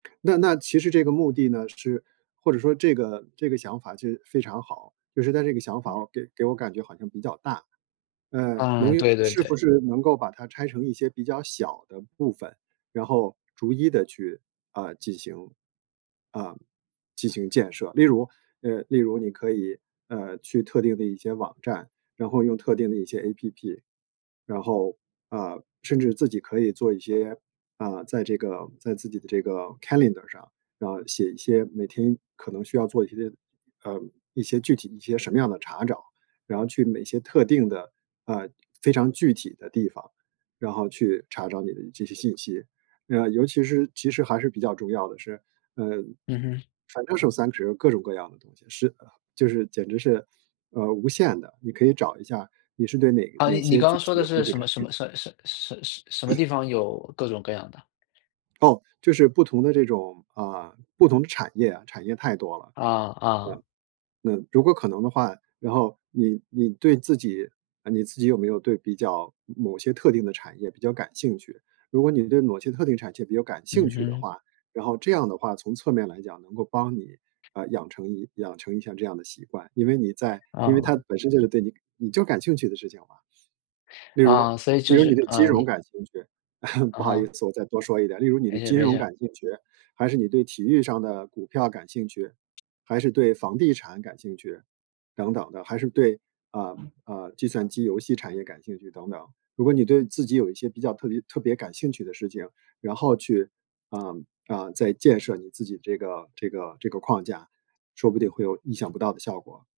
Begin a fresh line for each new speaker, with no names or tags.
那那其实这个目的呢是或者说这个这个想法就非常好，就是它这个想法给给我感觉好像比较大。呃，能
嗯，
用
对对
是
对。
不是能够把它拆成一些比较小的部分，然后逐一的去，啊，进行啊，进行建设。例如，呃，例如你可以，呃，去特定的一些网站，然后用特定的一些 APP，然后啊，甚至自己可以做一些啊，在这个在自己的这个 Calendar 上，然后写一些每天可能需要做一些，呃，一些具体一些什么样的查找，然后去某些特定的，呃，非常具体的地方，然后去查找你的这些信息。啊，尤其是其实还是比较重要的是，嗯，
嗯哼。
反正 [unintelligible] 各种各样的东西，是就是简直是，呃，无限的，你可以找一下，你是对哪
啊，
哪
你
些
刚
具
刚说
体
的
的东
是
西
什
感
么什
兴趣。
么什什什什么地 方有各种各样的？
哦，就是不同的这种，啊，不同的产业啊，产业太多了。
嗯嗯。
呃，嗯，如果可能的话，然后你你对自己，啊，你自己有没有对比较某些特定的产业比较感兴趣。如果你对某些特定产业比较感兴
嗯
趣的
哼。
话，然后这样的话，从侧面来讲，能够帮你，呃，养成养成一下这样的习惯。因为你在因为它
嗯。
本身就是对你你就感兴趣的事情嘛。例如
啊，所以
例
就
如你
是
对金
呃，
融
你
感兴趣，
嗯
不好意
哼。
思我再多说一点，例如你对
没事
金
没
融
事。
感兴趣，还是你对体育上的股票感兴趣，还是对房地产感兴趣等等的，还是对，啊，啊，计算机游戏产业感兴趣等等。如果你对自己有一些比较特别特别感兴趣的事情，然后去，啊，啊，再建设你自己这个这个这个框架，说不定会有意想不到的效果。